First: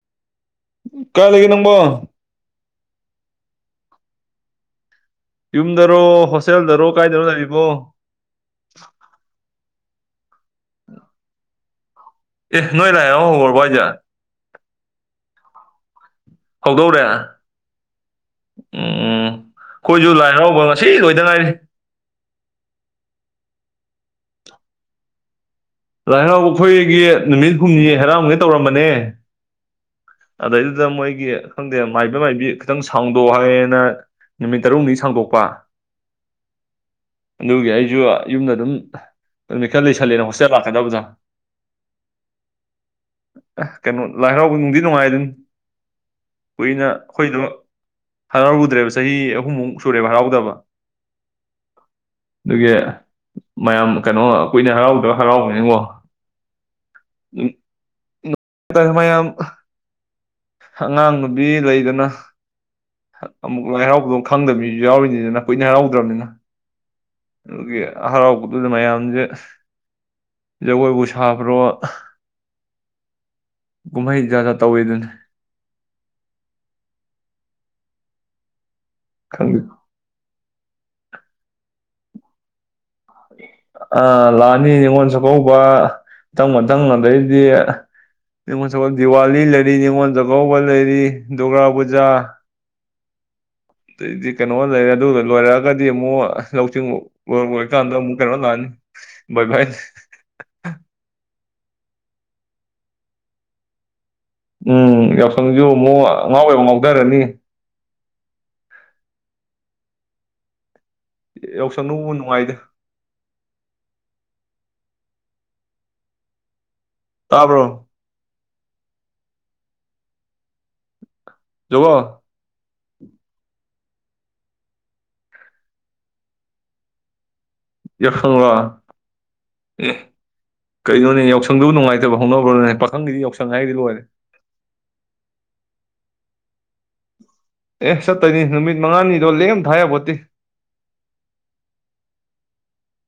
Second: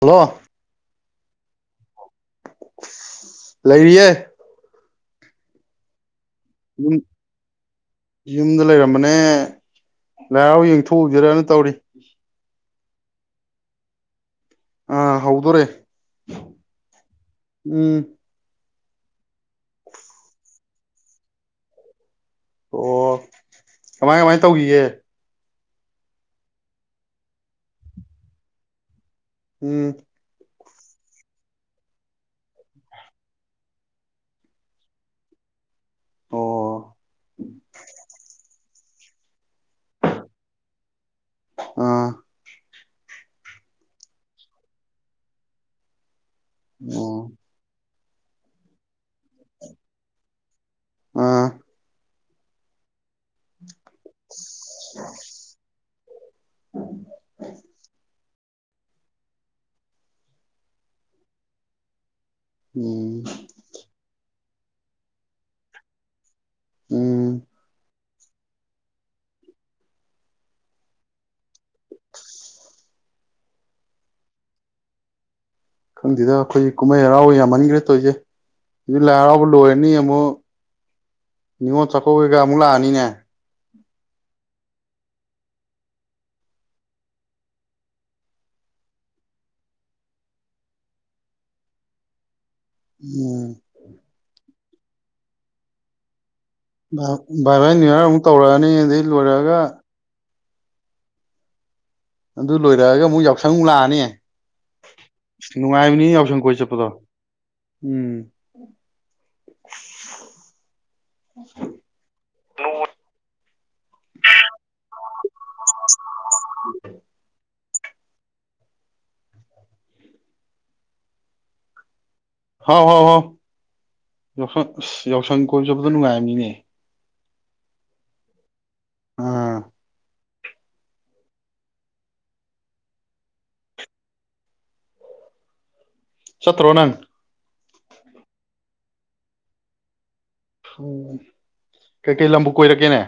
Hello ꯀꯥꯏ ꯂꯩꯒꯦ ꯅꯪꯕꯣ ꯂꯩꯔꯤꯌꯦ ꯌꯨꯝꯗꯔꯣ ꯍꯣ ꯇꯦꯜꯗꯔꯣ ꯌꯨꯝ ꯀꯥꯏꯗꯔꯣ ꯂꯩꯔꯤꯕꯣ ꯂꯥꯏꯔꯥꯎ ꯌꯦꯡꯊꯣꯛꯎꯁꯤꯔꯅ ꯇꯧꯔꯤ [unintelligible] ꯑꯦ ꯅꯣꯏ ꯂꯥꯏ ꯍꯔꯥꯎ ꯍꯧꯔꯕꯣ ꯍꯥꯏꯖꯦ ꯑꯥ ꯍꯧꯗꯧꯔꯦ ꯍꯧꯗꯧꯔꯦ ꯎꯝꯝ ꯑꯩꯈꯣꯏꯁꯨ ꯂꯥꯏ ꯍꯔꯥꯎꯕ ꯉꯁꯤ ꯂꯣꯏꯗ ꯉꯥꯏꯔꯤ ꯑꯣ ꯀꯃꯥꯏ ꯀꯃꯥꯏ ꯇꯧꯔꯤꯒꯦ ꯂꯥꯏ ꯍꯔꯥꯎ ꯑꯩꯈꯣꯏꯒꯤ ꯅꯨꯃꯤꯠ ꯍꯨꯝꯅꯤ ꯍꯥꯏꯔꯥꯎꯒꯩ ꯇꯧꯔꯝꯕꯅꯦ ꯎꯝ ꯑꯗꯩꯗꯨꯗ ꯃꯣꯏꯒꯤ ꯈꯪꯗꯦ ꯃꯥꯏꯕ ꯃꯥꯏꯕꯤ ꯈꯤꯇꯪ ꯁꯥꯡꯗꯣꯛ ꯍꯥꯏꯌꯦꯅ ꯅꯨꯃꯤꯠ ꯇꯔꯨꯅꯤ ꯁꯥꯡꯗꯣꯛꯄ ꯑꯣ ꯑꯗꯨꯒꯤ ꯑꯩꯁꯨ ꯌꯨꯝꯗ ꯑꯗꯨꯝ ꯅꯨꯃꯤꯠ ꯈꯔ ꯂꯩꯁꯜꯂꯦꯅ ꯍꯣꯁꯇꯦꯜ ꯂꯥꯛꯀꯗꯕꯖꯥ ꯑꯥ ꯀꯩꯅꯣ ꯂꯥꯏ ꯍꯥꯔꯥꯎꯕ ꯅꯨꯡꯗꯤ ꯅꯨꯡꯥꯏꯗꯨꯅꯤ ꯀꯨꯏꯅ ꯑꯣ ꯑꯩꯈꯣꯏꯁꯨ ꯍꯔꯥꯎꯔꯨꯗ꯭ꯔꯦꯕ ꯆꯍꯤ ꯑꯍꯨꯝꯃꯨꯛ ꯁꯨꯔꯦꯕ ꯍꯔꯥꯎꯗꯕ ꯑꯥ ꯑꯗꯨꯒꯤ ꯃꯌꯥꯝ ꯀꯩꯅꯣ ꯀꯨꯏꯅ ꯍꯔꯥꯎꯗ꯭ꯔ ꯍꯔꯥꯎꯕꯅꯤꯅ ꯀꯣ ꯎꯝ [unintelligible] ꯃꯌꯥꯝ ꯑꯉꯥꯡ ꯅꯨꯨꯕꯤ ꯂꯩꯗꯅ ꯎꯝ ꯑꯃꯨꯛ ꯂꯥꯏ ꯍꯔꯥꯎꯕꯗꯨ ꯈꯪꯗꯕ ꯃꯤꯁꯨ ꯌꯥꯎꯔꯤꯅꯤꯗꯅ ꯀꯨꯏꯅ ꯍꯔꯥꯎꯗ꯭ꯔꯕꯅꯤꯅ ꯎꯝ [unintelligible] ꯍꯔꯥꯎꯕꯗꯨꯗ ꯃꯌꯥꯝꯁꯦ ꯖꯒꯣꯏꯕꯨ ꯁꯥꯕ꯭ꯔꯣ ꯑꯖ ꯀꯨꯝꯍꯩꯗꯤ ꯖꯥꯠ ꯖꯥꯠ ꯇꯧꯋꯦꯗꯨꯅꯤ ꯈꯪꯗꯦꯗ ꯑꯩꯈꯣꯏꯒꯤ ꯀꯨꯝꯍꯩ ꯍꯔꯥꯎꯕ ꯌꯥꯝꯃꯟꯈ꯭ꯔꯦ ꯇꯧꯔꯤꯁꯦ ꯍꯧꯖꯤꯛ ꯂꯥꯏ ꯍꯔꯥꯎꯕ ꯈꯪꯗꯦ ꯂꯣꯏꯔꯅꯤ ꯑꯃꯨꯛ ꯅꯤꯉꯣꯜꯆꯥꯀꯧꯕ ꯀꯩ ꯒꯥ ꯑꯃꯨꯛ ꯂꯥꯀꯅꯤꯅꯦ ꯑ ꯂꯥꯛꯑꯅꯤ ꯅꯤꯉꯣꯜ ꯆꯥꯛꯀꯧꯕ ꯃꯊꯪ ꯃꯊꯪ ꯑꯗꯩꯗꯤ ꯅꯤꯉꯣꯜ ꯆꯥꯛꯀꯧꯕ ꯗꯤꯋꯥꯂꯤ ꯂꯩꯔꯤ ꯅꯤꯉꯣꯜ ꯆꯥꯛꯀꯧꯕ ꯂꯩꯔꯤ ꯗꯨꯔꯒꯥ ꯄꯨꯖꯥ ꯎꯝ ꯑꯗꯩꯗꯤ ꯀꯩꯅꯣ ꯂꯩꯔꯦ ꯑꯗꯨꯒꯗꯨ ꯂꯣꯏꯔꯛꯑꯒꯗꯤ ꯑꯃꯨꯛ ꯂꯧꯁꯤꯡꯤꯡ ꯃꯔ ꯕꯥꯏ ꯕꯥꯏ ꯂꯣꯏꯔꯀꯥꯟꯗ ꯅꯤꯌꯔ ꯑꯃꯨꯛ ꯀꯩꯅꯣ ꯂꯥꯛꯑꯅꯤ ꯇꯧꯔꯛꯑꯅꯤ ꯑꯗꯩ ꯕꯥꯏ ꯂꯣꯏꯔꯛꯑꯒ ꯚꯥꯏ ꯑꯗꯨ ꯂꯣꯏꯔꯛꯑꯒ ꯑꯃꯨꯛ ꯌꯥꯎꯁꯪ ꯑꯃꯨꯛ ꯂꯥꯛꯑꯅꯤ ꯎꯝ ꯌꯥꯎꯁꯪꯁꯨ ꯑꯃꯨꯛ ꯅꯨꯡꯉꯥꯏꯕꯅꯤ ꯌꯥꯎꯁꯪ ꯉꯥꯎꯕ ꯌꯥꯕ ꯀꯣꯏ ꯑꯃꯨꯛ ꯆꯠꯄꯗꯣ ꯉꯥꯎꯊꯔꯅꯤ ꯎꯝ ꯌꯥꯎꯁꯪꯅꯕꯨ ꯅꯨꯡꯉꯥꯏꯗ [inaudible] ꯇꯥꯕ꯭ꯔꯣ [unintelligible] ꯍꯥꯎ ꯍꯥꯎ ꯍꯥꯎ ꯌꯥꯎꯁꯪ ꯑꯁ ꯌꯥꯎꯁꯪ ꯀꯣꯏ ꯆꯄꯗ ꯅꯨꯡꯉꯥꯏꯕꯅꯤꯅꯦ ꯌꯥꯏꯁꯉ ꯂꯣ ꯑꯥ ꯀꯩꯅꯣꯅꯦ ꯌꯥꯎꯁꯪꯗꯨꯕꯨ ꯅꯨꯡꯉꯥꯏꯇꯕ ꯍꯧꯅꯕ꯭ꯔꯣꯅꯦ ꯄꯥꯈꯪꯒꯤꯗꯤ ꯌꯥꯎꯁꯪ ꯍꯥꯏꯗꯤ ꯂꯣꯏꯔꯦ ꯆꯠꯔꯣ ꯅꯡ ꯑꯦ ꯆꯠꯇꯣꯏꯅꯤ ꯅꯨꯃꯤꯠ ꯃꯉꯥꯅꯤꯗꯣ ꯂꯦꯝ ꯊꯥꯏꯕ ꯌꯥꯄꯣꯟꯇꯦ ꯎꯝ ꯀꯩꯀꯩ ꯂꯝꯕꯨ ꯀꯣꯏꯔꯛꯀꯦꯅꯦ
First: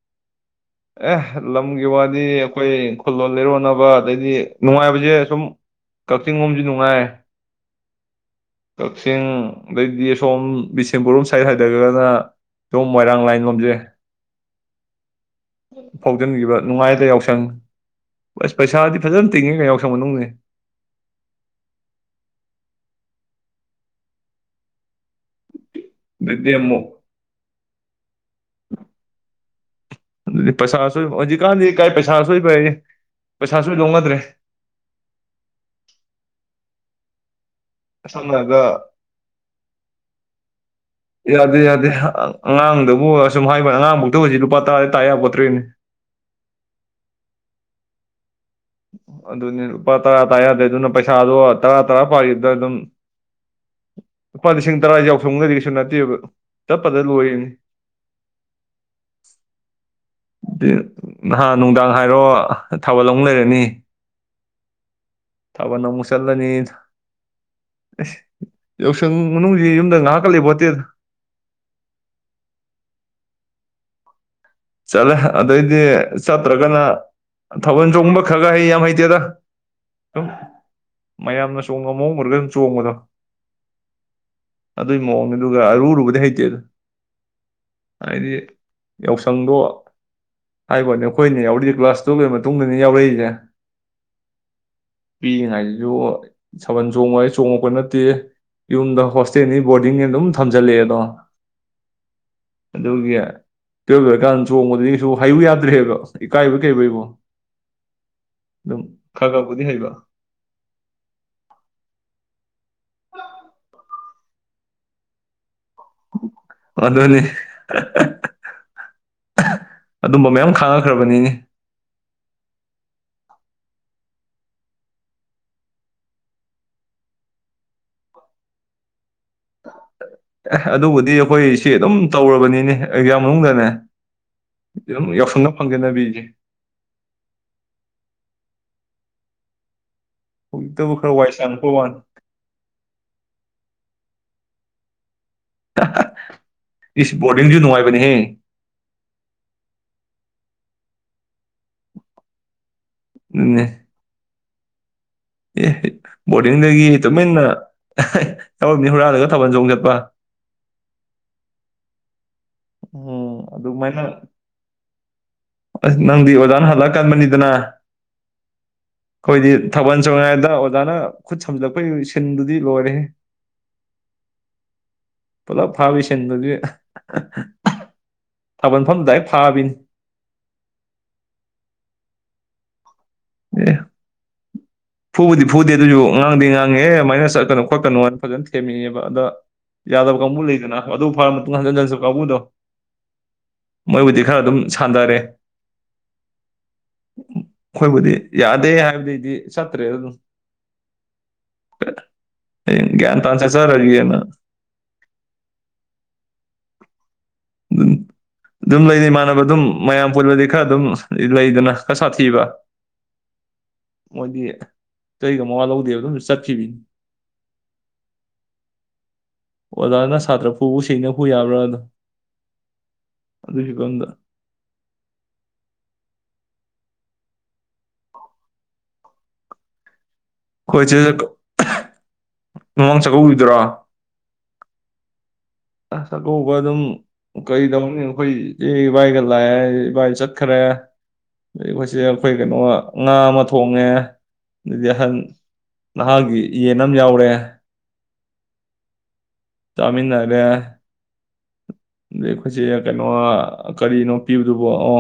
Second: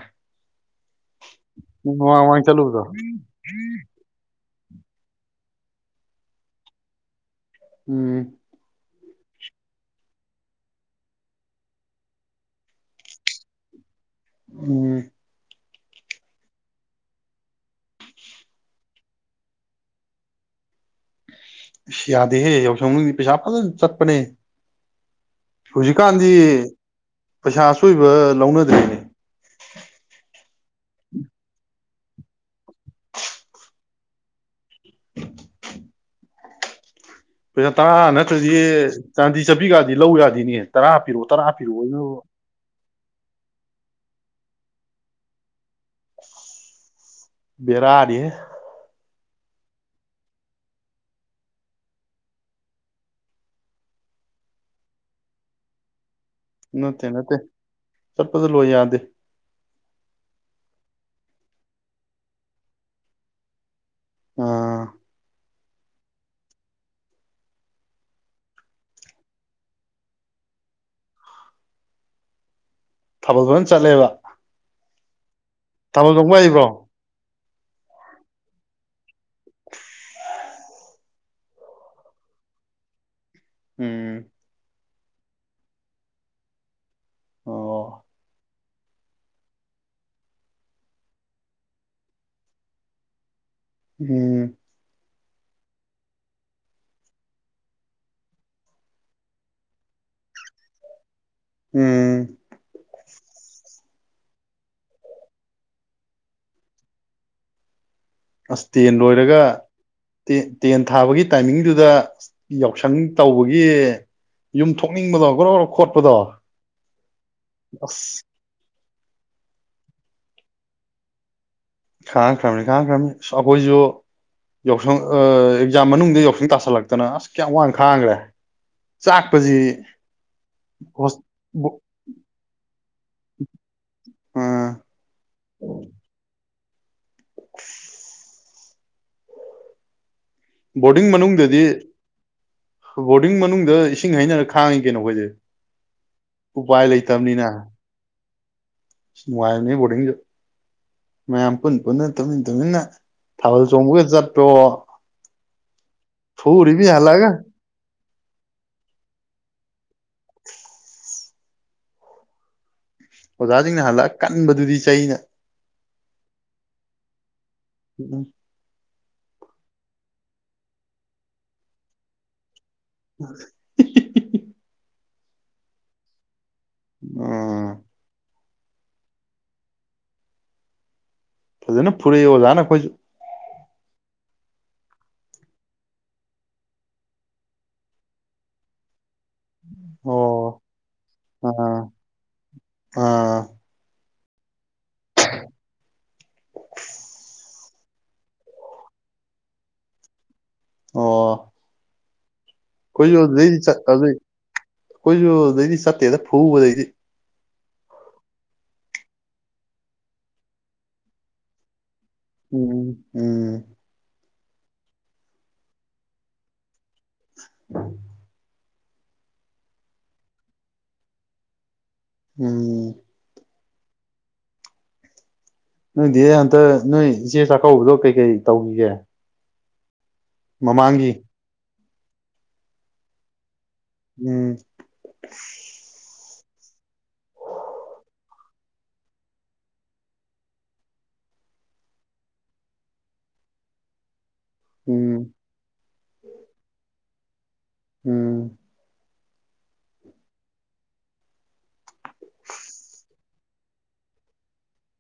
ꯑꯦ ꯂꯝꯒꯤ ꯅꯪ ꯋꯥꯗꯤ ꯃꯃꯥꯡ ꯃꯃꯥꯡ ꯑꯩꯈꯣꯏ ꯆꯠꯂꯨꯕꯗꯣ ꯈꯨꯂꯦꯜ ꯂꯩꯔꯣꯟꯅꯕ ꯑꯗꯩꯗꯤ ꯅꯨꯡꯉꯥꯏꯕꯁꯦ ꯁꯨꯝ ꯀꯛꯆꯤꯡ ꯂꯣꯝꯁꯨ ꯅꯨꯡꯉꯥꯏ ꯎꯝ ꯀꯛꯆꯤꯡ ꯑꯗꯩꯗꯤ ꯑ ꯁꯣꯝ ꯕꯤꯁꯦꯝꯄꯨꯔꯝ ꯁꯥꯏꯠ ꯍꯥꯏꯗ꯭ꯔꯒꯅ ꯁꯣꯝ ꯃꯣꯏꯔꯥꯡ ꯂꯥꯏꯟ ꯂꯣꯝꯖꯦ ꯎꯝ ꯐꯥꯎꯖꯤꯟꯈꯤꯕ ꯅꯨꯡꯉꯥꯏꯗ ꯌꯥꯎꯁꯪ ꯕꯁ ꯄꯩꯁꯥꯗꯤ ꯐꯖꯅ ꯇꯤꯡꯉꯤꯒ ꯌꯥꯎꯁꯪ ꯃꯅꯨꯡꯁꯦ ꯌꯥꯗꯦꯍꯦ ꯌꯥꯎꯁꯪ ꯃꯅꯨꯡꯁꯦ ꯄꯩꯁꯥ ꯐꯖꯅ ꯆꯠꯄꯅꯦ ꯍꯧꯖꯤꯛꯀꯥꯟꯗꯤ ꯑꯗꯨꯗꯤ ꯑꯃꯨꯛ ꯄꯩꯁꯥ ꯑꯆꯣꯏꯕ ꯂꯧꯅꯗ꯭ꯦꯅꯦ ꯑꯗꯨꯗꯤ ꯄꯩꯁꯥ ꯑꯆꯣꯏꯕ ꯍꯧꯖꯤꯛꯀꯥꯟꯗꯤ ꯀꯥꯏ ꯄꯩꯁꯥ ꯑꯆꯣꯏꯕꯌꯦ ꯄꯩꯁꯥ ꯑꯆꯣꯏ ꯂꯧꯅ [unintelligible] ꯄꯩꯁꯥ ꯇꯔꯥ ꯁꯝꯅ ꯅꯠꯇ꯭ꯔꯗꯤ ꯍꯥꯏꯔꯕꯗ ꯆꯥꯟꯗꯤ ꯆꯠꯄꯤꯒꯗꯤ ꯂꯧ ꯌꯥꯗꯤꯅꯦ ꯌꯥꯗꯦ ꯌꯥꯗꯦ ꯑꯉꯥꯡꯗ ꯍꯣꯍ ꯑꯁꯨꯝ ꯍꯥꯏꯕ ꯋꯥꯅꯤ ꯑꯉꯥꯡ ꯕꯨꯛꯇ ꯍꯧꯖꯤꯛ ꯂꯨꯄꯥ ꯇꯔꯥꯗꯩ ꯇꯥ ꯌꯥꯄꯣꯠꯇ꯭ꯔꯦꯅꯦ ꯕꯦꯔꯥꯅꯤꯍꯦ ꯑꯗꯨꯅꯦ ꯂꯨꯄꯥ ꯇꯔꯥ ꯇꯥ ꯌꯥꯗ꯭ꯔꯦ ꯑꯗꯨꯅ ꯄꯩꯁꯥꯗꯣ ꯇꯔꯥ ꯇꯔꯥ ꯄꯥꯈꯤꯗ ꯑꯗꯨꯝ ꯂꯨꯄꯥ ꯂꯤꯁꯤꯡ ꯇꯔꯥ ꯌꯥꯎꯁꯪꯒꯗꯤ ꯀꯩꯁꯨ ꯅꯠꯇꯦꯕ ꯆꯠꯄꯗ ꯅꯠꯇꯦ ꯅꯠꯇꯦ ꯂꯣꯏꯔꯤꯅꯤ ꯆꯠꯄꯗꯨ ꯂꯣꯏ ꯌꯥꯗꯦ ꯅꯍꯥꯟ ꯅꯨꯡꯗꯥꯡ ꯍꯥꯏꯔꯣ ꯊꯥꯕꯜ ꯑꯃꯛ ꯂꯩꯔꯦ ꯅꯦ ꯑ ꯊꯥꯕꯜ ꯑꯃꯨꯛ ꯆꯠꯂꯅꯤ ꯑꯁ ꯌꯥꯎꯁꯪ ꯃꯅꯨꯡꯁꯤ ꯌꯨꯝꯗ ꯉꯥꯏꯍꯥꯛꯀ ꯂꯩꯄꯣꯠꯇꯦꯗ ꯊꯥꯕꯜ ꯐꯅ ꯆꯠꯂꯦꯕ ꯆꯠꯂꯦ ꯑꯗꯩꯗꯤ ꯊꯥꯕꯜ ꯆꯣꯡꯕ ꯍꯩꯕ꯭ꯔꯣ ꯆꯠꯇ꯭ꯔꯒꯅ ꯊꯥꯕꯜ ꯆꯣꯡꯕ ꯈꯔ ꯈ ꯍꯩ ꯌꯥꯝ ꯍꯩꯇꯦꯗ ꯁꯨꯝ ꯃꯌꯥꯝꯅ ꯆꯣꯡꯕ ꯃꯑꯣꯡ ꯎꯔꯒ ꯑꯗꯨꯝ ꯆꯣꯡꯕꯗꯣ ꯎꯝ ꯑꯗꯨꯒꯤ ꯃꯑꯣꯡꯅꯦ ꯑꯗꯨꯒ ꯑꯔꯨꯑꯔꯨꯕꯗꯤ ꯍꯩꯇꯦꯗ ꯑꯣ ꯍꯥꯏꯗꯤ ꯌꯥꯎꯁ ꯁꯪꯗꯣ ꯍꯥꯏꯕ꯭ꯋꯥꯅꯦ ꯑꯩꯈꯣꯏꯅ ꯌꯥꯎꯔꯛꯏꯁꯦ ꯀ꯭ꯂꯥꯁ ꯇꯨꯌꯦꯜꯞꯒꯤ ꯃꯇꯨꯡꯗꯅꯤ ꯌꯥꯎꯔꯛꯏꯁꯦ ꯎꯝ ꯄꯤꯛꯏꯉꯥꯏꯗꯁꯨ ꯁꯥꯕꯜ ꯆꯣꯡꯉꯣꯏ ꯆꯣꯡꯉꯛꯄ ꯅꯠꯇꯦ ꯌꯨꯝꯗ ꯍꯣꯁꯇꯦꯜꯅꯤ ꯕꯣꯔꯗꯤꯡꯅꯤ ꯑꯗꯨꯝ ꯊꯝꯖꯜꯂꯛꯑꯦꯗꯣ ꯎꯝ ꯑꯗꯨꯒꯤ ꯂꯣꯏꯔꯀꯥꯟꯗ ꯆꯣꯡꯕꯗꯨꯗꯤ ꯀꯩꯁꯨ ꯍꯩꯌꯨ ꯌꯥꯗ꯭ꯔꯦꯕ ꯏꯀꯥꯏꯕꯣꯏ ꯀꯩꯩꯕꯣꯏꯀꯣ ꯑꯁ ꯇꯦꯟ ꯂꯣꯏꯔꯒ ꯇꯦꯟ ꯊꯥꯕꯒꯤ ꯇꯥꯏꯃꯤꯡꯗꯨꯗ ꯌꯥꯎꯁꯪ ꯇꯧꯕꯒꯤ ꯌꯨꯝ ꯊꯣꯛꯅꯤꯡꯕꯗꯣ ꯒ꯭ꯔꯣꯒ꯭ꯔꯣ ꯑꯗꯨꯅꯤ ꯑꯁ ꯑꯗꯨꯝꯕ ꯃꯌꯥꯝ ꯈꯥꯡꯉꯛꯈ꯭ꯔꯕꯅꯤꯅꯦ ꯈꯥꯡꯈ꯭ꯔꯕꯅꯤ ꯈꯥꯡꯈ꯭ꯔꯕꯅꯤ ꯑꯁ ꯑꯩꯈꯣꯏꯁꯨ ꯌꯥꯎꯁꯪ ꯑꯦꯛꯖꯥꯝ ꯃꯅꯨꯡꯗ ꯌꯥꯎꯁꯪ ꯇꯥꯁꯜꯂꯛꯇꯅ ꯑꯁ ꯀꯌꯥꯝ ꯋꯥꯡꯅ ꯈꯥꯡꯈ꯭ꯔꯦ ꯆꯥꯛꯄꯁꯤ ꯑꯦ ꯑꯗꯨꯕꯨꯗꯤ ꯑꯩꯈꯣꯏ ꯁꯤ ꯑꯗꯨꯝ ꯇꯧꯔꯕꯅꯤꯅꯦ ꯑꯦꯛꯖꯥꯝ ꯃꯅꯨꯡꯗꯅꯦ ꯑꯗꯨꯝ ꯌꯥꯎꯁꯪꯟꯅ ꯐꯪꯒꯦꯅꯕꯤꯁꯦ [inaudible] ꯍꯧꯖꯤꯛꯇꯕꯨ ꯕꯣꯔꯗꯤꯡ ꯈꯔ ꯋꯥꯏ ꯃꯅꯨꯡꯗꯗꯤ ꯁꯪꯉꯛꯄ ꯋꯥꯅꯤ ꯕꯣꯔꯗꯤꯡ ꯃꯅꯨꯡꯗ ꯏꯁꯤꯡ ꯍꯩꯅꯔ ꯈꯥꯡꯉꯤ ꯀꯦꯅꯣꯈꯣꯏꯁꯦ ꯏꯁ ꯕꯣꯔꯗꯤꯡꯁꯨ ꯅꯨꯡꯉꯥꯏꯕꯅꯦꯍꯦ ꯑ ꯅꯨꯡꯉꯥꯏꯕꯅꯦ ꯕꯣꯔꯗꯤꯡꯁꯨ ꯃꯌꯥꯝ ꯄꯨꯟꯅ ꯄꯨꯟꯅ ꯇꯧꯃꯤꯟ ꯇꯧꯃꯤꯟꯅ ꯊꯥꯎꯕꯜ ꯑꯗꯨꯅꯦ ꯆꯣꯡꯃꯨꯒꯦ ꯆ ꯇꯣ ꯑꯦ ꯕꯣꯔꯗꯤꯡꯗꯒꯤ ꯇꯨꯃꯤꯟꯅ ꯇꯧꯔꯝꯅꯤ ꯍꯨꯔꯥꯟꯜꯂꯒ ꯊꯥꯕꯜ ꯆꯣꯡ ꯆꯠꯄ ꯎꯝ ꯑꯣꯖꯥꯁꯤꯡꯅ ꯑꯗꯨꯃꯥꯏꯅ ꯍꯜꯂꯛꯑ ꯀꯟꯕꯗꯨꯗꯤ ꯆꯩꯅ ꯑꯁ ꯅꯪꯗꯤ ꯑꯣꯖꯥꯅ ꯍꯜꯂ ꯀꯟꯕꯅꯤꯗꯅ ꯎꯝ ꯑꯩꯈꯣꯏꯗꯤ ꯊꯥꯕꯜ ꯆꯣꯉꯤꯉꯩꯗ ꯑꯣꯖꯥꯅ ꯈꯨꯠ ꯁꯝꯖꯤꯜꯂꯛꯄꯒꯤ ꯁꯤꯟꯗꯨꯗꯤ ꯂꯣꯏꯔꯦꯍꯦ ꯄꯨꯂꯞ ꯐꯥꯕꯩ ꯁꯤꯟꯗꯨꯗꯤ ꯎꯝ ꯊꯥꯕꯟ ꯃꯐꯝ ꯗꯥꯏꯔꯦꯛ ꯐꯥꯕꯤꯅꯤ ꯐꯖꯅ ꯐꯨꯔꯛꯏ ꯑꯣꯖꯥꯅꯥ ꯈꯣꯏꯁꯨ ꯑꯦ ꯐꯨꯕꯨꯗꯤ ꯐꯨꯗꯦ ꯑꯗꯨꯁꯨ ꯉꯥꯡꯗꯤ ꯉꯥꯡꯉꯦ ꯑꯗꯨꯃꯥꯏꯅ ꯆꯠꯀꯅꯨ ꯈꯣꯠꯀꯅꯣꯅ ꯐꯖꯅ ꯊꯦꯝꯃꯦꯕ ꯑꯗ ꯌꯥꯗꯕ ꯀꯥꯡꯕꯨ ꯑꯣ ꯂꯩꯗꯅ ꯑꯗꯨ ꯐꯔꯕ ꯃꯇꯨꯡ ꯑꯥ ꯍꯟꯖꯤꯟ [unintelligible] ꯀꯥꯡꯕꯨꯗꯣ ꯑꯥ ꯃꯣꯏꯕꯨꯗꯤ ꯈꯔ ꯑꯗꯨꯝ ꯁꯥꯟꯗꯔꯦ ꯑꯩꯈꯣꯏꯕꯨꯗꯤ ꯌꯥꯗꯦ ꯍꯥꯏꯕꯗꯩꯗꯤ ꯆꯠꯇꯔ꯭ꯦꯗꯥ ꯑꯗꯨꯝ ꯑꯣ [unintelligible] ꯒ꯭ꯌꯥꯟ ꯑꯈꯣꯏꯁꯨꯨ ꯇꯥꯅ ꯑꯗꯨꯗꯩꯗꯤ ꯆꯠꯇꯝꯅꯤ ꯆꯠꯆꯔꯒꯦꯅ ꯑꯩꯈꯣꯏꯁꯨꯨ ꯑꯗꯨꯗꯩꯗꯤ ꯆꯠꯇꯦꯗ ꯐꯨꯕꯗꯩꯗꯤ ꯑꯗꯨꯝ ꯂꯩꯅꯤ ꯏꯃꯥꯟꯅꯕ ꯑꯗꯨꯝ ꯃꯌꯥꯝ ꯄꯨꯟꯕꯗꯤ ꯈꯔ ꯑꯗꯨꯝ ꯂꯩꯗꯅ ꯈꯔ ꯁꯥꯊꯤꯕ ꯎꯝ ꯎꯝ ꯃꯣꯏꯗꯤ ꯆꯩꯒꯥ ꯃꯋꯥ ꯂꯧꯗꯦꯕ ꯑꯗꯨꯝ ꯆꯠꯈꯤꯕꯤꯅꯤ [unintelligible] ꯑꯣꯖꯥꯅ ꯁꯥꯇ꯭ꯔ ꯐꯨꯕꯨ ꯁꯅ ꯐꯨ ꯌꯥꯕ꯭ꯔꯥꯗ ꯎꯝ ꯅꯣꯏꯒꯤ ꯑꯗꯣꯝꯗ ꯅꯪꯗꯤ ꯍꯟꯇ ꯅꯣꯏ ꯏꯆꯦ ꯆꯥꯛꯀꯧꯕꯗꯣ ꯀꯩꯀꯩ ꯇꯧꯈꯤꯒꯦ ꯑꯩꯈꯣꯏ ꯃꯃꯥꯡꯒꯤ ꯆꯦ ꯃꯃꯥꯡ ꯆꯥꯛꯀꯧꯒꯤꯕꯗ꯭ꯔꯣ ꯎꯝ [unintelligible] ꯑꯥꯛꯀꯧꯕ ꯑꯗꯨꯝ ꯀꯩꯗꯧꯅꯤ ꯑꯩꯈꯣꯏ ꯏꯆꯦ ꯏꯕꯥꯏꯒ ꯂꯥꯛꯑꯦ ꯏꯕꯥꯏ ꯆꯠꯈ꯭ꯔꯦ ꯑꯗꯩ ꯑꯩꯈꯣꯏꯆꯦ ꯑꯩꯈꯣꯏ ꯀꯩꯅꯣ ꯉꯥ ꯑꯃ ꯊꯣꯡꯉꯦ ꯑꯗꯨꯗꯩꯩ ꯍꯟ ꯎꯝ ꯅꯍꯥꯒꯤ ꯌꯦꯟ ꯑꯃ ꯌꯥꯎꯔꯦ ꯎꯝ ꯆꯥꯃꯤꯟꯅꯔꯦ ꯑꯗꯩ ꯑꯩꯈꯣꯏꯆꯦ ꯀꯩꯅꯣ ꯀꯔꯤꯅꯣ ꯄꯤꯕꯗꯨꯕ ꯑꯣ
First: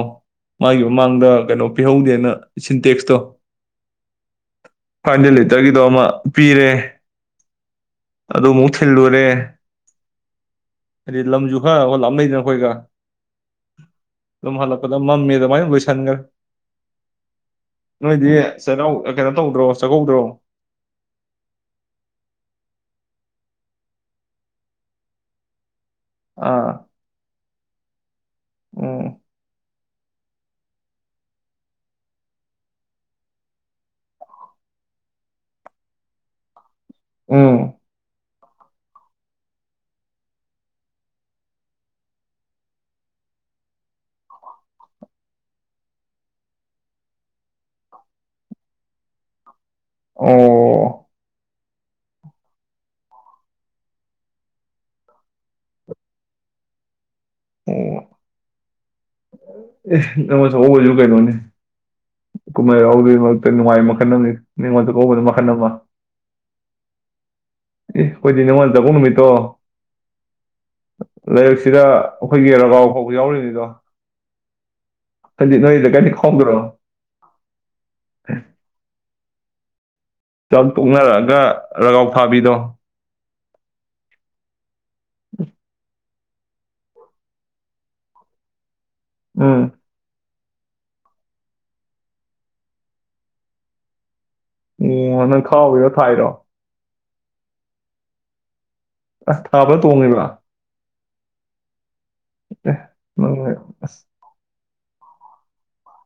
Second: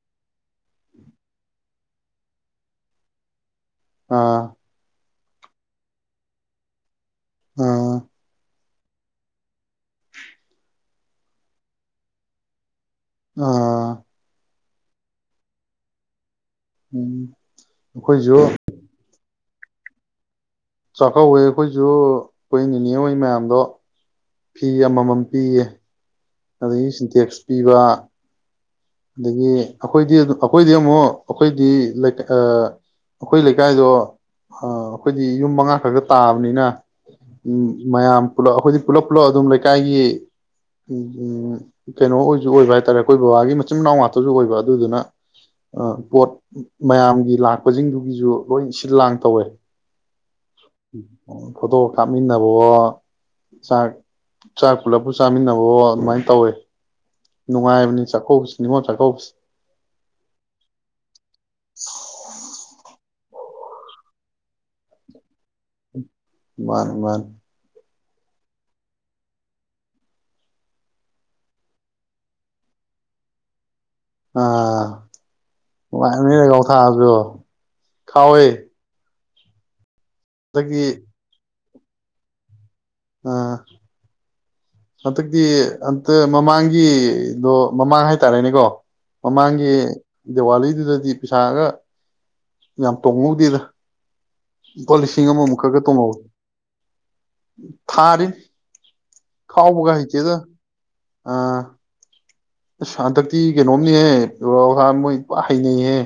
ꯃꯥꯒꯤ ꯃꯃꯥꯡꯗ ꯀꯩꯅꯣ ꯄꯤꯍꯧꯗꯦꯅ ꯁꯤꯟꯇꯦꯛꯁꯇꯣ ꯑꯥ ꯐꯥꯏꯕ ꯍꯟꯗꯔ꯭ꯗ ꯂꯤꯇꯔꯒꯤꯗꯣ ꯑꯃ ꯄꯤꯔꯦ ꯑꯥ ꯑꯗꯨꯃꯨꯛ ꯊꯤꯜꯂꯨꯔꯦ ꯑꯗꯩꯩ ꯂꯝꯖꯨ ꯍꯣꯏ ꯍꯣꯏ ꯂꯥꯞꯅꯩꯗꯅ ꯑꯩꯈꯣꯏꯒ ꯑꯥ ꯃꯝꯃꯤ ꯑꯗꯨꯃꯥꯏꯅ ꯂꯣꯏꯁꯤꯟꯈ꯭ꯔꯦ ꯎꯝ ꯑꯩꯈꯣꯏꯁꯨꯨ ꯆꯩꯔꯥꯎ ꯀꯩꯅꯣ ꯇꯧꯗ꯭ꯔꯣ ꯆꯥꯛꯀꯧꯗ꯭ꯔꯣ ꯆꯥꯛꯀꯧꯋꯦ ꯑꯩꯈꯣꯏꯁꯨ ꯑꯩꯈꯣꯏ ꯅꯤꯅꯦ ꯍꯣꯏ ꯃꯌꯥꯝꯗꯣ ꯐꯤ ꯑꯃꯃꯝ ꯄꯤꯌꯦ ꯑꯥ ꯑꯗꯒꯤ ꯁꯤꯟꯇꯦꯛꯁ ꯄꯤꯕ ꯎꯝ ꯑꯗꯒꯤ ꯑꯩꯈꯣꯏꯗꯤ ꯑꯩꯈꯣꯏꯗꯤ ꯑꯃꯨꯛ ꯑꯩꯈꯣꯏꯗꯤ ꯑꯩꯈꯣꯏ ꯂꯩꯀꯥꯏꯗꯣ ꯑꯩꯈꯣꯏꯗꯤ ꯌꯨꯝ ꯃꯉꯥ ꯈꯛꯇ ꯇꯥꯕꯅꯤꯅ ꯎꯝ ꯃꯌꯥꯝ ꯂ ꯑꯩꯈꯣꯏꯗꯤ ꯄꯨꯂꯞ ꯄꯨꯂꯞ ꯑꯗꯨꯝ ꯂꯩꯀꯥꯏꯒꯤ ꯀꯩꯅꯣ ꯑꯣꯏꯁꯨ ꯑꯣꯏꯕ ꯍꯥꯏꯇꯥꯔꯦ ꯑꯩꯈꯣꯏ ꯕꯕꯥꯒꯤ ꯏꯆꯤꯟꯅꯥꯎ ꯉꯥꯛꯇꯁꯨ ꯑꯣꯏꯕ ꯑꯗꯨꯗꯨꯅ ꯄꯣꯠ ꯃꯌꯥꯝꯒꯤ ꯂꯥꯛꯄꯁꯤꯡꯗꯨꯒꯤꯁꯨ ꯂꯣꯏ ꯁꯤꯜ ꯂꯥꯡ ꯇꯧꯋꯦ ꯑꯣ ꯑꯣ ꯐꯣꯇꯣ ꯀꯥꯞꯃꯤꯟꯅꯕꯣ ꯆꯥꯛ ꯆꯥꯛ ꯄꯨꯂꯞꯄ ꯆꯥꯃꯤꯟꯅꯕꯣ ꯑꯗꯨꯃꯥꯏꯅ ꯇꯧꯋꯦ ꯑꯣ ꯅꯨꯡꯉꯥꯏꯕꯅꯤ ꯆꯥꯛꯀꯧꯕꯁꯦ ꯑꯦ ꯑꯃ ꯍꯖ ꯀꯥꯏ ꯀꯅꯤ ꯀꯨꯃꯥꯏꯒ ꯅꯨꯡꯉꯥꯏ ꯃꯈꯜ ꯅꯪ ꯅꯤꯡꯉꯣꯟꯗ ꯀꯧꯕ ꯃꯥꯅꯦ ꯋꯥꯟ ꯑꯦ ꯑꯩꯈꯣꯏꯗꯤ ꯅꯤꯡꯅꯤꯉꯣꯜ ꯆꯧꯕ ꯅꯨꯃꯤꯠꯇꯣ ꯂꯩꯔꯛꯁꯤꯗ ꯑꯩꯈꯣꯏꯒꯤ ꯔꯒꯥꯎ ꯈꯥꯎꯕ ꯌꯥꯎꯔꯤꯅꯤꯗꯣ ꯑꯥ ꯍꯥꯏꯗꯤ ꯅꯣꯏ ꯂꯩꯀꯥꯏꯗꯤ ꯅꯨꯡꯁꯤꯕꯒꯤ ꯂꯩ ꯈꯥꯎꯗ꯭ꯔꯣ ꯀꯥꯎ ꯊꯥꯕꯗꯣ ꯈꯥꯎꯋꯦ ꯆꯥꯛ ꯍꯟꯗꯛꯀꯤ ꯇꯣꯛꯅꯔꯛꯑꯒ ꯔꯒꯥꯎ ꯊꯥꯕꯤꯗꯣ ꯑꯥ ꯍꯟꯗꯛꯇꯤ ꯑꯟꯇ ꯃꯃꯥꯡꯒꯤꯗꯣ ꯃꯃꯥꯡ ꯍꯥꯏꯇꯥꯔꯦꯅꯦꯀꯣ ꯎꯝ ꯃꯃꯥꯡꯒꯤ ꯗꯦꯋꯥꯂꯤꯗꯨꯗꯗꯤ ꯄꯩꯁꯥꯒ ꯌꯥꯝ ꯇꯣꯡꯍꯧꯗꯦꯗ ꯂꯨꯄꯥ ꯂꯤꯁꯤꯡ ꯎꯝ ꯑꯃꯃꯨꯛ ꯈꯛꯒ ꯈꯥꯎꯔꯤꯔꯣ ꯇꯣꯡꯍꯧꯋꯤ ꯊꯥꯔꯤꯔꯣ ꯊꯥꯔꯤꯅꯤ ꯑ ꯊꯥꯕ ꯈꯥꯎꯕꯒ ꯇꯣꯡꯉꯕ ꯍꯩꯇꯦꯗ ꯑꯥ ꯅꯪ ꯁꯥꯟꯇꯇ ꯀ ꯅꯣꯝꯅꯤ ꯑꯁ ꯍꯥꯏ ꯥ ꯃꯣꯏꯕꯨ ꯍꯥꯏꯅꯤꯍꯦ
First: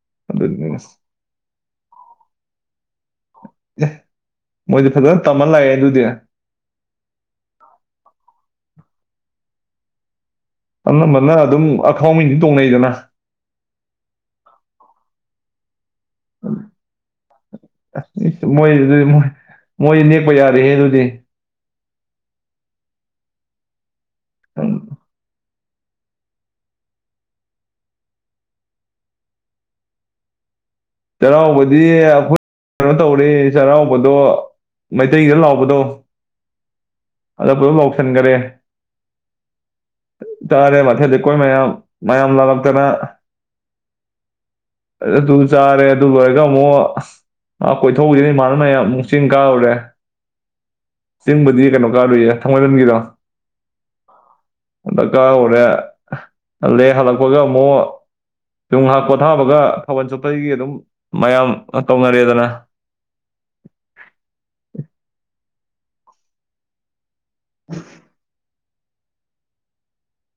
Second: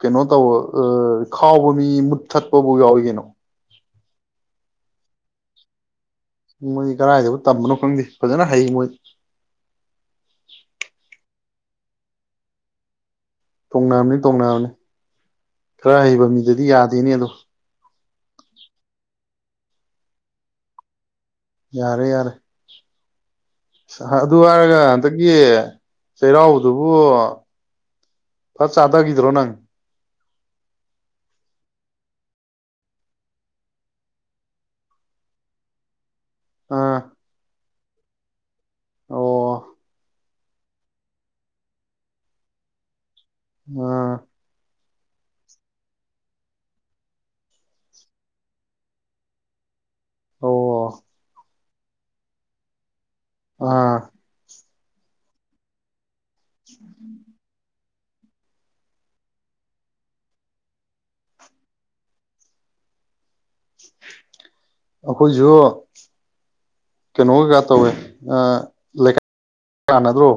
ꯀꯩꯅꯣ ꯇꯧ ꯑ ꯑꯗꯨꯗꯤ ꯑꯁ ꯈꯥꯎꯕ ꯃꯤ ꯃꯨꯠꯊꯠꯄꯕꯨ ꯌꯥꯎꯏ ꯀꯅꯣ ꯑꯦ ꯃꯣꯏꯗꯤ ꯐꯖꯅ ꯇꯝꯃ ꯂꯥꯛꯑꯦ ꯑꯗꯨꯗꯤ ꯃꯣꯏꯗꯤ ꯀꯔꯥꯏꯗꯕꯨ ꯇꯝꯕꯅꯣ ꯈꯪꯗꯦ ꯐꯖꯅ ꯍꯩ ꯃꯣꯏꯗꯤ ꯑꯅꯝꯕꯅ ꯑꯗꯨꯝ ꯑꯈꯥꯎꯃꯤꯗꯤ ꯇꯣꯡꯅꯩꯗꯅ ꯇꯣꯡꯅꯔꯕꯅꯤ ꯇꯣꯡꯅꯔꯕꯅꯤ ꯈꯔ ꯍꯩꯕ ꯃꯤꯗꯗꯤ ꯌꯥꯗꯦꯅꯦ ꯑꯗꯣ ꯑꯁ ꯃꯣꯏꯗꯤ ꯃꯣꯏ ꯅꯦꯛꯄ ꯌꯥꯔꯦꯍꯦ ꯑꯗꯨꯗꯤ ꯌꯥꯔꯦ ꯌꯥꯔꯦ ꯑꯗꯨ ꯍꯥꯏꯔꯒ ꯍꯟꯗꯛꯀꯤ ꯆꯩꯔꯥꯎꯕꯗꯨꯕꯨ ꯐꯠ ꯆꯥꯊꯈꯤꯗ꯭ꯔꯣ ꯅꯪ ꯆꯩꯔꯥꯎꯕꯗꯤ ꯑꯩꯈꯣꯏ ꯀꯩꯅꯣ ꯇꯧꯔꯤ ꯆꯩꯔꯥꯎꯕꯗꯣ ꯃꯩꯇꯩꯗ ꯂꯥꯎꯕꯗꯣ ꯑꯥ ꯑꯗ ꯄꯨ ꯑꯗꯨ ꯂꯥꯎꯁꯟꯈꯔꯦ ꯑꯣ ꯇꯥꯔꯦ ꯃꯊꯦꯗꯤꯈꯣꯏ ꯃꯌꯥꯝ ꯃꯌꯥꯝ ꯂꯥꯛꯂꯛꯇꯅ ꯑꯥ ꯑꯗꯨ ꯆꯥꯔꯦ ꯑꯗꯨ ꯂꯣꯏꯔꯒ ꯑꯃꯨꯛ ꯃꯥ ꯀꯣꯏꯊꯣꯛꯁꯤꯅ ꯏꯃꯥꯅꯅꯌꯥꯝ ꯑꯃꯨꯛ ꯆꯤꯡ ꯀꯥꯍꯨꯔꯦ ꯑꯣ ꯆꯤꯡꯕꯨꯗꯤ ꯀꯩꯅꯣ ꯀꯥꯔꯨꯌꯦ ꯊꯥꯡꯃꯩꯕꯟꯒꯤꯗꯣ ꯑ ꯑꯥ ꯑꯣꯗꯀꯥ ꯎꯔꯦ ꯇꯪꯂꯦ ꯍꯜꯂꯛꯄꯒ ꯑꯃꯨ ꯌꯨꯡꯍꯥꯛ ꯄꯣꯊꯥꯕꯒ ꯊꯥꯕꯜ ꯆꯣꯄꯒꯤ ꯑꯗꯨꯝ ꯃꯌꯥꯝ ꯇꯧꯅꯔꯦꯗꯅ ꯑꯩꯈꯣꯏꯁꯨꯨ ꯀꯩꯅꯣ ꯀꯥꯛ ꯇꯧꯋꯦ ꯑ ꯂꯩꯀꯥ [inaudible] ꯅꯗ꯭ꯔꯣ꯫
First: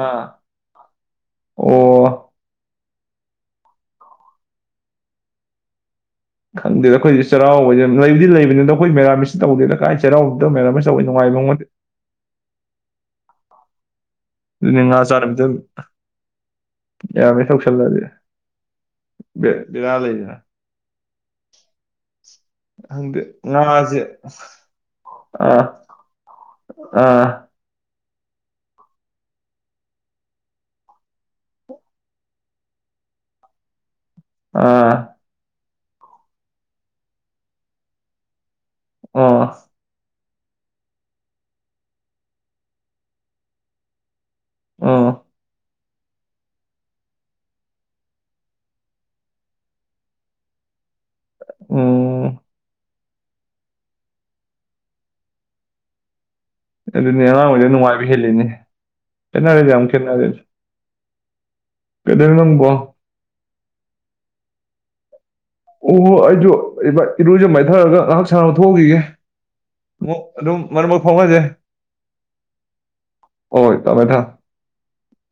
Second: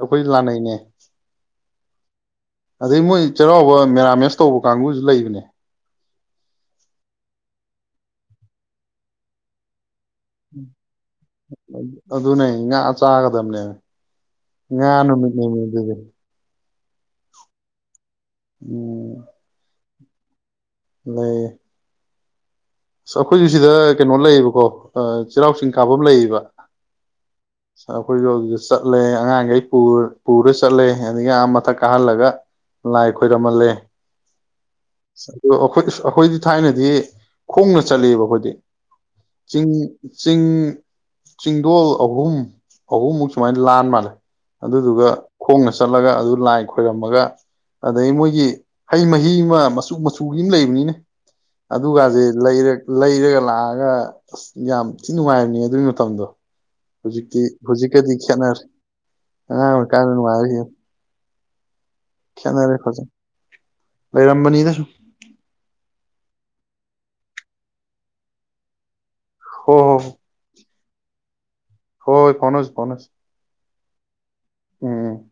ꯑꯥ ꯑꯈꯣꯏꯗꯤ ꯂꯥꯟꯅꯩꯅꯦ꯫ ꯑꯣ꯫ ꯑꯗꯩ ꯃꯣꯏ ꯆꯩꯔꯥꯎꯕ ꯃꯦꯔꯥꯃꯦꯁ ꯇꯧꯕ ꯀꯥꯡꯕꯨꯁꯨ ꯂꯩꯕꯅꯦ꯫ ꯈꯪꯗꯦꯗ ꯑꯩꯈꯣꯏꯁꯦ ꯆꯩꯔꯥꯎꯕ ꯂꯩꯕꯗꯤ ꯌꯥꯝ ꯂꯩꯕꯅꯤꯗꯣ ꯑꯩꯈꯣꯏ ꯃꯦꯔꯥꯃꯤꯁ ꯇꯧꯗꯦꯗ ꯀꯥꯏ ꯆꯩꯔꯥꯎꯕꯗ ꯃꯦꯔꯥꯃꯤꯁ ꯇꯧꯕꯩ ꯅꯨꯡꯉꯥꯏꯕ ꯑꯃ ꯅꯠꯇꯦ ꯑꯗꯨꯅꯦ ꯉꯥ ꯆꯥꯒ ꯗꯝꯅꯦ꯫ ꯑꯗꯨꯅꯦ ꯉꯥ ꯆꯥꯗꯕꯤꯗ ꯃꯤꯔꯥꯃꯦꯁ ꯇꯧꯁꯜꯂꯗꯤ꯫ ꯎꯝ꯫ ꯕꯦ ꯕꯦꯔꯥ ꯂꯩꯗꯅ꯫ [unintelligible] [inaudible] ꯑꯈꯣꯏꯁꯨ ꯁꯤꯗ ꯉꯥꯁꯦ ꯀꯩꯅꯣ ꯂꯩꯌꯦꯕꯀꯣ ꯑ-ꯆꯩꯔꯥꯎ ꯑꯥ ꯆꯤꯡ ꯀꯥꯐꯝ ꯂꯩꯌꯦꯕ ꯑꯥ ꯑꯈꯣꯏꯗꯣ ꯑꯗꯨꯗ ꯆꯠꯂꯦ ꯑꯉꯥꯡꯈꯩ ꯄꯨꯔ ꯆꯠꯂꯦ ꯑꯗꯒꯤ ꯑꯥ ꯃꯊꯛ ꯀꯥꯍꯜꯂꯒ ꯂꯥꯏ ꯈꯣꯏꯔꯝꯍꯜꯂꯦ꯫ ꯑꯥ꯫ ꯑꯗꯨ ꯑꯩꯈꯣꯏ ꯑꯩꯈꯣꯏꯗꯤ ꯊꯥꯏꯅꯗꯤ꯫ ꯈꯣꯡꯅ ꯆꯠꯂꯦꯕ ꯑꯈꯣꯏꯗꯤ꯫ ꯑꯣ ꯆꯤꯡ꯫ ꯆꯤꯡ ꯆꯤꯡꯗꯣꯜ ꯑꯍꯨꯝ ꯑꯍꯨꯝꯃꯨꯛ ꯁꯨꯃꯥꯏꯅ ꯂꯥꯟ ꯃꯥꯜꯂꯦ꯫ ꯑꯗꯨꯗꯨꯒ ꯑꯣ ꯈꯣꯡꯅ ꯆꯠꯂꯒ ꯑꯗꯨ ꯂꯥꯏ ꯈꯣꯏꯔꯝꯃꯒ ꯑꯗꯩ ꯃꯣꯏꯒꯤ ꯍꯩ ꯃꯍꯤ ꯑꯃ ꯃꯆꯨ ꯃꯆꯨꯒꯤ ꯑꯃ ꯂꯩꯕꯅꯤꯅꯦ꯫ ꯑꯗꯨꯒꯁꯦ ꯎꯝ ꯂꯩꯔꯒ ꯂꯥꯛꯑꯒ ꯑꯁ ꯌꯥꯝ ꯊꯤ ꯅꯨꯡꯉꯥꯏꯕꯅꯤꯍꯦ ꯑꯗꯨꯒꯤ ꯃꯇꯝꯗꯣ꯫ ꯑꯗꯨꯅꯦ ꯍꯧꯖꯤꯛꯇꯤ ꯑꯉꯥꯡꯉꯩꯗ ꯅꯨꯡꯉꯥꯏꯕ ꯍꯧꯖꯤꯛꯀꯗꯤ ꯍꯦꯜꯂꯤꯅꯦ ꯈꯦꯠꯅꯔꯦ ꯈꯦꯠꯅꯔꯦꯗ ꯑꯉꯥꯡ ꯌꯥꯝ ꯑꯣꯏꯔꯤꯀꯥꯟꯗ ꯈꯦꯠꯅꯔꯦ꯫ ꯅꯨꯡꯉꯥꯏꯕ ꯍꯦꯟ ꯀꯩꯗꯧꯔꯤꯅꯣ ꯅꯪꯕꯣ ꯈꯦꯠꯅꯔꯦ ꯑꯣ ꯐꯖ꯫ ꯂꯩꯔꯝꯕꯅꯤꯗ ꯁꯨꯝ꯫ ꯑꯣꯍꯣ ꯑꯩꯁꯨ ꯏꯔꯨꯖ ꯃꯥꯏꯊꯔꯒ ꯉꯥꯏꯍꯥꯛ ꯁꯥꯟꯅꯕ ꯊꯣꯛꯎꯈꯤꯒꯦ꯫ ꯍꯣ ꯍꯣ [unintelligible] ꯑꯗꯨꯝ꯫ ꯃꯔꯃꯔꯛ ꯐꯥꯎꯅꯁꯦ꯫ ꯍꯣꯏ ꯍꯣꯏ ꯐꯥꯎꯅꯁꯦ ꯐꯥꯎꯅꯁꯦ꯫ ꯍꯣꯏ ꯊꯝꯃꯦ ꯊꯥ ꯎꯝ꯫